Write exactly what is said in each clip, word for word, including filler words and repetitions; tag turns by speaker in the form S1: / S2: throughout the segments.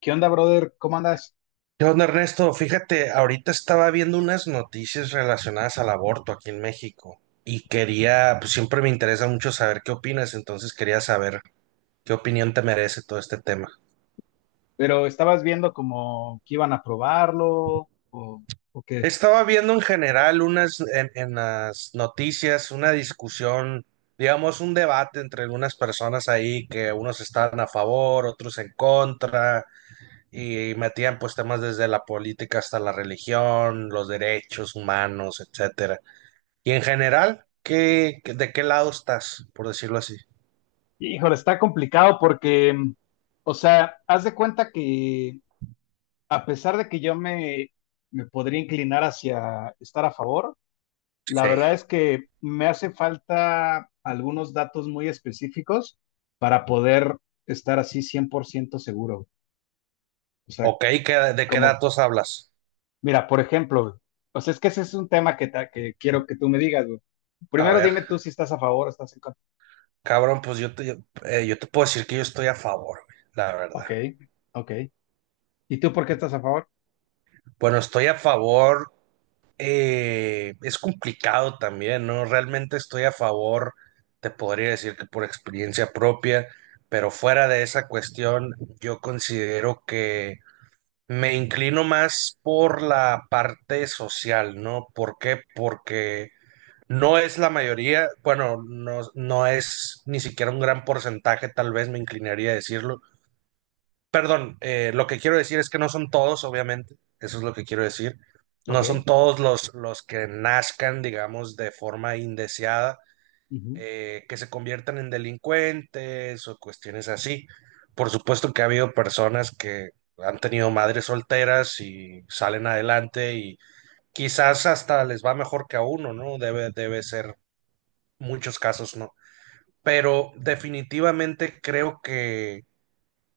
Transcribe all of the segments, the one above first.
S1: ¿Qué onda, brother? ¿Cómo andas?
S2: Yo, Ernesto, fíjate, ahorita estaba viendo unas noticias relacionadas al aborto aquí en México y quería, pues siempre me interesa mucho saber qué opinas, entonces quería saber qué opinión te merece todo este tema.
S1: Pero estabas viendo como que iban a probarlo, o, o qué.
S2: Estaba viendo en general unas, en, en las noticias, una discusión, digamos, un debate entre algunas personas ahí que unos estaban a favor, otros en contra y metían pues temas desde la política hasta la religión, los derechos humanos, etcétera. Y en general, ¿qué, qué- de qué lado estás, por decirlo así?
S1: Híjole, está complicado porque, mm, o sea, haz de cuenta que a pesar de que yo me, me podría inclinar hacia estar a favor, la
S2: Sí.
S1: verdad es que me hace falta algunos datos muy específicos para poder estar así cien por ciento seguro. O sea,
S2: Ok, ¿qué- ¿de qué
S1: como
S2: datos hablas?
S1: mira, por ejemplo, güey, o sea, es que ese es un tema que, ta- que quiero que tú me digas, güey.
S2: A
S1: Primero
S2: ver,
S1: dime tú si estás a favor o estás en contra.
S2: cabrón, pues yo te, yo, eh, yo te puedo decir que yo estoy a favor, güey, la verdad.
S1: Ok, ok. ¿Y tú por qué estás a favor?
S2: Bueno, estoy a favor, eh, es complicado también, ¿no? Realmente estoy a favor, te podría decir que por experiencia propia, pero fuera de esa cuestión, yo considero que me inclino más por la parte social, ¿no? ¿Por qué? Porque no es la mayoría, bueno, no, no es ni siquiera un gran porcentaje, tal vez me inclinaría a decirlo. Perdón, eh, lo que quiero decir es que no son todos, obviamente, eso es lo que quiero decir. No son
S1: Ok.
S2: todos los, los que nazcan, digamos, de forma indeseada,
S1: Ujú.
S2: eh, que se conviertan en delincuentes o cuestiones así. Por supuesto que ha habido personas que han tenido madres solteras y salen adelante y quizás hasta les va mejor que a uno, ¿no? Debe, debe ser muchos casos no. Pero definitivamente creo que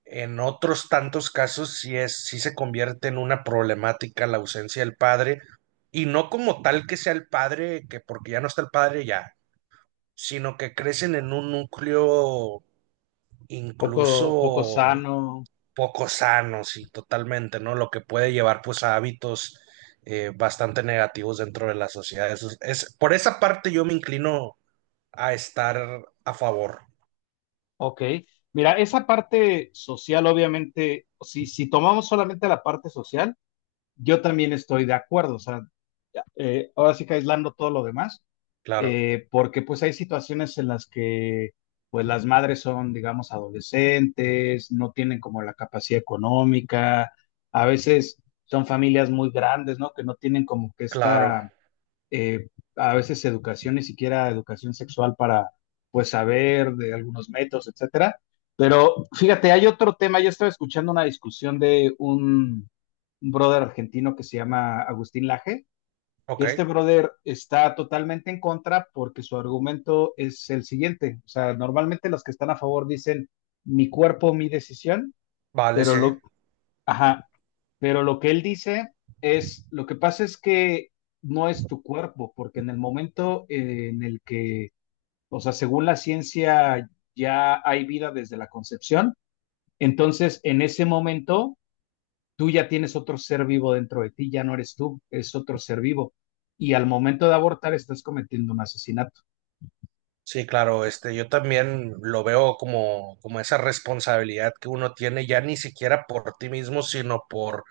S2: en otros tantos casos sí es, sí se convierte en una problemática la ausencia del padre, y no como tal que sea el padre, que porque ya no está el padre ya, sino que crecen en un núcleo
S1: Poco, poco
S2: incluso
S1: sano.
S2: poco sanos y totalmente, ¿no? Lo que puede llevar pues a hábitos eh, bastante negativos dentro de la sociedad. Eso es, es- por esa parte yo me inclino a estar a favor.
S1: Ok. Mira, esa parte social, obviamente, si, si tomamos solamente la parte social, yo también estoy de acuerdo. O sea, eh, ahora sí que aislando todo lo demás,
S2: Claro,
S1: eh, porque pues hay situaciones en las que pues las madres son, digamos, adolescentes, no tienen como la capacidad económica, a veces son familias muy grandes, ¿no? Que no tienen como que
S2: claro.
S1: esta, eh, a veces educación, ni siquiera educación sexual para pues saber de algunos métodos, etcétera. Pero fíjate, hay otro tema, yo estaba escuchando una discusión de un, un brother argentino que se llama Agustín Laje,
S2: Ok,
S1: este brother está totalmente en contra porque su argumento es el siguiente. O sea, normalmente los que están a favor dicen mi cuerpo, mi decisión,
S2: vale,
S1: pero
S2: sí.
S1: lo, ajá, pero lo que él dice es, lo que pasa es que no es tu cuerpo, porque en el momento eh, en el que, o sea, según la ciencia ya hay vida desde la concepción, entonces en ese momento tú ya tienes otro ser vivo dentro de ti, ya no eres tú, es otro ser vivo. Y al momento de abortar estás cometiendo un asesinato.
S2: Sí, claro, este, yo también lo veo como, como esa responsabilidad que uno tiene ya ni siquiera por ti mismo, sino por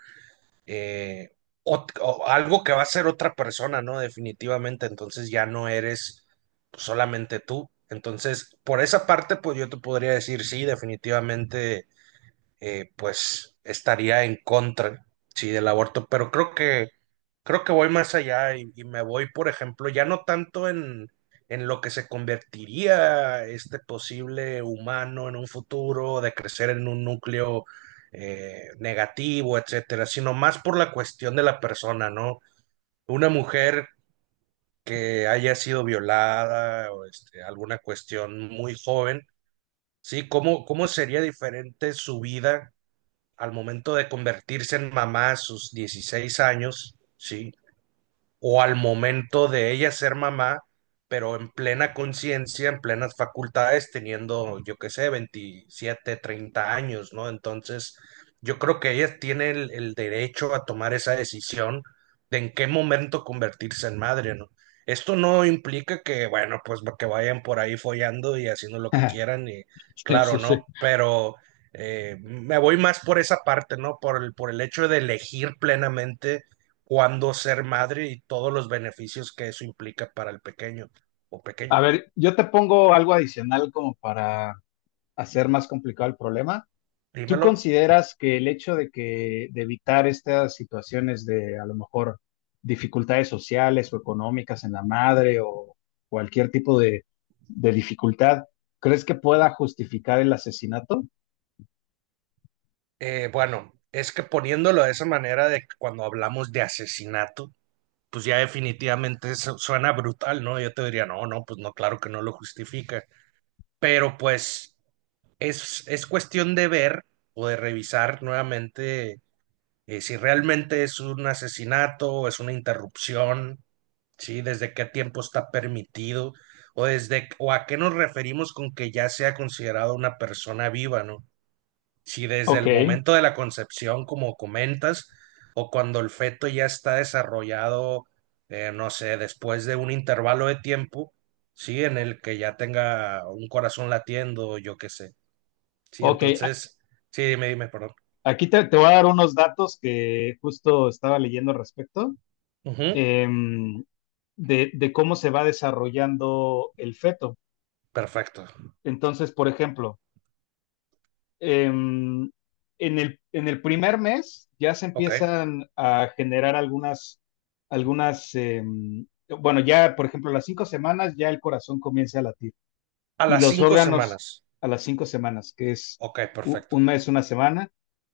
S2: eh, ot- o algo que va a ser otra persona, ¿no? Definitivamente, entonces ya no eres solamente tú. Entonces, por esa parte, pues yo te podría decir, sí, definitivamente, eh, pues estaría en contra, sí, del aborto, pero creo que Creo que voy más allá y, y me voy, por ejemplo, ya no tanto en, en lo que se convertiría este posible humano en un futuro, de crecer en un núcleo eh, negativo, etcétera, sino más por la cuestión de la persona, ¿no? Una mujer que haya sido violada o este, alguna cuestión muy joven, ¿sí? ¿Cómo, cómo sería diferente su vida al momento de convertirse en mamá a sus dieciséis años, ¿sí? o al momento de ella ser mamá, pero en plena conciencia, en plenas facultades, teniendo, yo qué sé, veintisiete, treinta años, ¿no? Entonces, yo creo que ella tiene el, el derecho a tomar esa decisión de en qué momento convertirse en madre, ¿no? Esto no implica que, bueno, pues que vayan por ahí follando y haciendo lo que quieran y
S1: Sí,
S2: claro,
S1: sí, sí.
S2: ¿no? Pero eh, me voy más por esa parte, ¿no? Por el, por el hecho de elegir plenamente cuándo ser madre y todos los beneficios que eso implica para el pequeño o
S1: A
S2: pequeño.
S1: ver, yo te pongo algo adicional como para hacer más complicado el problema. ¿Tú
S2: Dímelo.
S1: consideras que el hecho de que de evitar estas situaciones de a lo mejor dificultades sociales o económicas en la madre o cualquier tipo de, de dificultad, crees que pueda justificar el asesinato?
S2: Eh, bueno, es que poniéndolo de esa manera de que cuando hablamos de asesinato, pues ya definitivamente eso suena brutal, ¿no? Yo te diría, no, no, pues no, claro que no lo justifica, pero pues es, es cuestión de ver o de revisar nuevamente eh, si realmente es un asesinato, es una interrupción, ¿sí? ¿Desde qué tiempo está permitido? ¿O, desde, o a qué nos referimos con que ya sea considerado una persona viva, ¿no? Si desde
S1: Ok,
S2: el momento de la concepción, como comentas, o cuando el feto ya está desarrollado, eh, no sé, después de un intervalo de tiempo, ¿sí? En el que ya tenga un corazón latiendo, yo qué sé. Sí,
S1: ok.
S2: entonces, sí, dime, dime, perdón.
S1: Aquí te, te voy a dar unos datos que justo estaba leyendo al respecto,
S2: Ujú,
S1: em, de, de cómo se va desarrollando el feto.
S2: perfecto.
S1: Entonces, por ejemplo, em, en el, en el primer mes ya se
S2: Ok.
S1: empiezan a generar algunas, algunas, em, bueno, ya, por ejemplo, las cinco semanas ya el corazón comienza a latir.
S2: A
S1: Y
S2: las
S1: los
S2: cinco
S1: órganos
S2: semanas.
S1: a las cinco semanas, que es
S2: Ok, perfecto.
S1: un mes, una semana,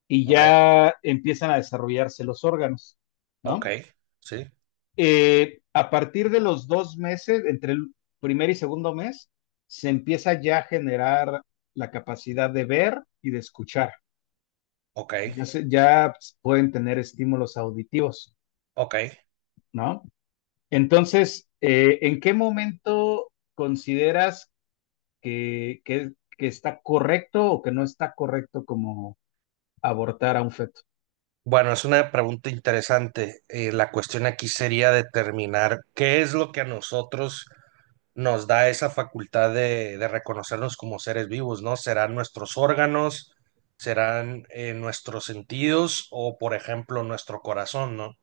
S1: y
S2: Ok,
S1: ya empiezan a desarrollarse los órganos,
S2: ok.
S1: ¿no?
S2: Sí.
S1: Eh, a partir de los dos meses, entre el primer y segundo mes, se empieza ya a generar la capacidad de ver y de escuchar.
S2: Ok,
S1: Ya, se- ya pueden tener estímulos auditivos,
S2: ok.
S1: ¿no? Entonces, eh, ¿en qué momento consideras que, que, que está correcto o que no está correcto como abortar a un feto?
S2: Bueno, es una pregunta interesante. Eh, la cuestión aquí sería determinar qué es lo que a nosotros nos da esa facultad de, de reconocernos como seres vivos, ¿no? ¿Serán nuestros órganos? ¿Serán eh, nuestros sentidos? O, por ejemplo, nuestro corazón, ¿no?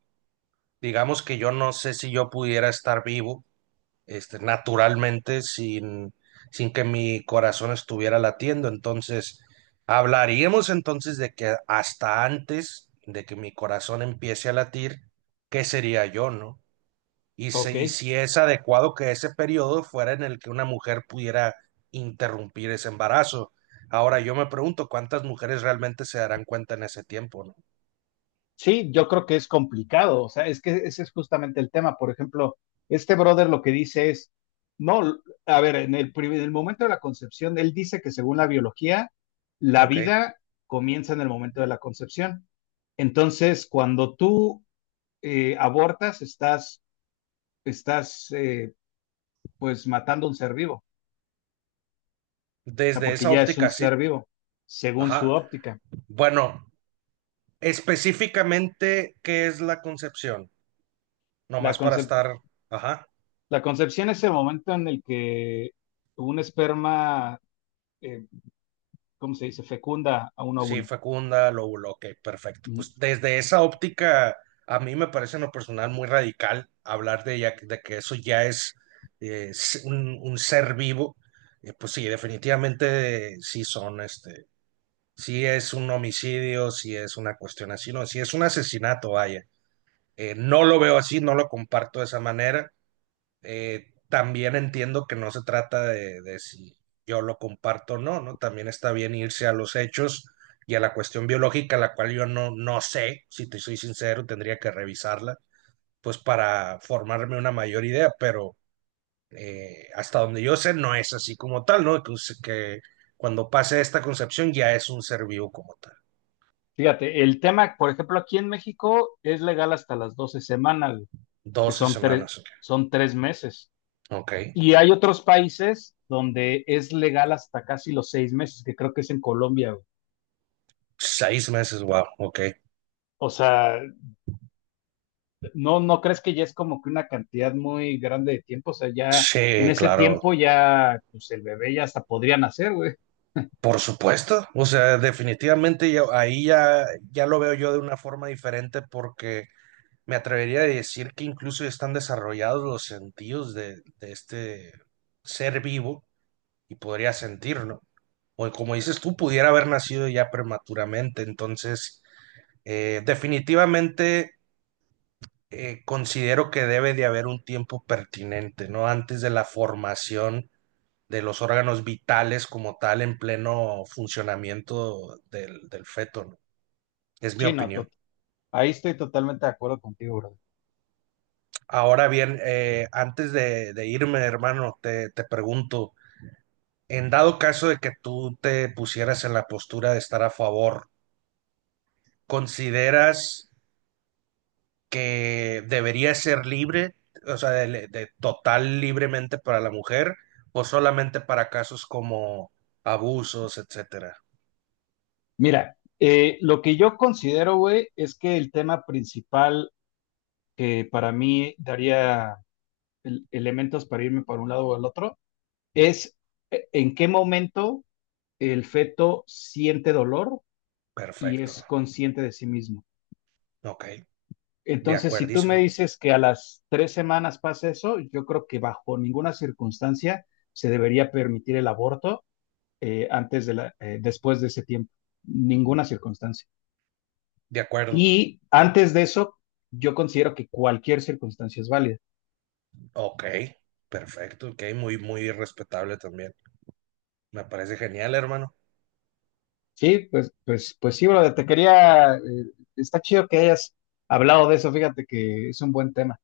S2: Digamos que yo no sé si yo pudiera estar vivo este, naturalmente sin, sin que mi corazón estuviera latiendo. Entonces, hablaríamos entonces de que hasta antes de que mi corazón empiece a latir, ¿qué sería yo, no? Y, se-
S1: Ok,
S2: y si es adecuado que ese periodo fuera en el que una mujer pudiera interrumpir ese embarazo. Ahora yo me pregunto cuántas mujeres realmente se darán cuenta en ese tiempo, ¿no?
S1: sí, yo creo que es complicado, o sea, es que ese es justamente el tema. Por ejemplo, este brother lo que dice es, no, a ver, en el, en el momento de la concepción, él dice que según la biología, la
S2: Ok,
S1: vida comienza en el momento de la concepción. Entonces, cuando tú eh, abortas, estás, estás eh, pues matando a un ser vivo. Sea,
S2: desde
S1: porque
S2: esa
S1: ya es un
S2: óptica
S1: ser
S2: sí.
S1: vivo, según su
S2: Ajá.
S1: óptica.
S2: Bueno, específicamente, ¿qué es la concepción?
S1: La,
S2: Nomás para
S1: concep-
S2: estar, ajá,
S1: la concepción es el momento en el que un esperma, eh, ¿cómo se dice?, fecunda a un
S2: sí,
S1: óvulo.
S2: fecunda, lóbulo, ok, perfecto.
S1: Mm.
S2: Pues desde esa óptica, a mí me parece en lo personal muy radical hablar de, ya- de que eso ya es eh, s- un, un ser vivo. Eh, pues sí, definitivamente eh, sí son, este, sí es un homicidio, sí es una cuestión así, no, sí es un asesinato, vaya. Eh, no lo veo así, no lo comparto de esa manera. Eh, también entiendo que no se trata de, de si yo lo comparto o no, ¿no? También está bien irse a los hechos y a la cuestión biológica, la cual yo no, no sé, si te soy sincero, tendría que revisarla, pues para formarme una mayor idea, pero eh, hasta donde yo sé, no es así como tal, ¿no? Que, us- que cuando pase esta concepción ya es un ser vivo como tal.
S1: Fíjate, el tema, por ejemplo, aquí en México es legal hasta las doce semanas, güey, que
S2: doce
S1: son tres,
S2: semanas, ok.
S1: son tres meses.
S2: Ok.
S1: Y hay otros países donde es legal hasta casi los seis meses, que creo que es en Colombia, güey.
S2: Seis meses, wow, ok.
S1: O sea, ¿no, no crees que ya es como que una cantidad muy grande de tiempo? O sea, ya en
S2: Sí,
S1: ese
S2: claro.
S1: tiempo ya, pues el bebé ya hasta podría nacer, güey.
S2: Por supuesto, o sea, definitivamente yo, ahí ya, ya lo veo yo de una forma diferente porque me atrevería a decir que incluso ya están desarrollados los sentidos de, de este ser vivo y podría sentirlo. O como dices tú, pudiera haber nacido ya prematuramente. Entonces, eh, definitivamente eh, considero que debe de haber un tiempo pertinente, ¿no? Antes de la formación de los órganos vitales como tal en pleno funcionamiento del, del feto, ¿no? Es mi
S1: Sí, no,
S2: opinión.
S1: to- ahí estoy totalmente de acuerdo contigo, bro.
S2: Ahora bien, eh, antes de, de irme, hermano, te, te pregunto, en dado caso de que tú te pusieras en la postura de estar a favor, ¿consideras que debería ser libre, o sea, de, de total libremente para la mujer o solamente para casos como abusos, etcétera?
S1: Mira, eh, lo que yo considero, güey, es que el tema principal que para mí daría el- elementos para irme por un lado o al otro es eh, en qué momento el feto siente dolor y
S2: Perfecto.
S1: es consciente de sí mismo.
S2: Ok, de
S1: Entonces, si tú me
S2: acuerdísimo,
S1: dices que a las tres semanas pasa eso, yo creo que bajo ninguna circunstancia se debería permitir el aborto eh, antes de la, eh, después de ese tiempo, ninguna circunstancia.
S2: de acuerdo.
S1: Y antes de eso, yo considero que cualquier circunstancia es válida.
S2: Ok, perfecto, ok, muy, muy respetable también. Me parece genial, hermano.
S1: Sí, pues, pues, pues sí, brother, te quería, eh, está chido que hayas hablado de eso, fíjate que es un buen tema.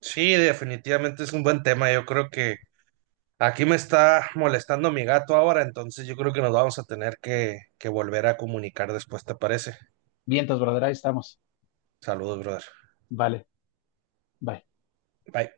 S2: Sí, definitivamente es un buen tema. Yo creo que aquí me está molestando mi gato ahora, entonces yo creo que nos vamos a tener que, que volver a comunicar después, ¿te parece?
S1: Vientos, brother, ahí estamos.
S2: Saludos, brother.
S1: Vale, bye.
S2: Bye.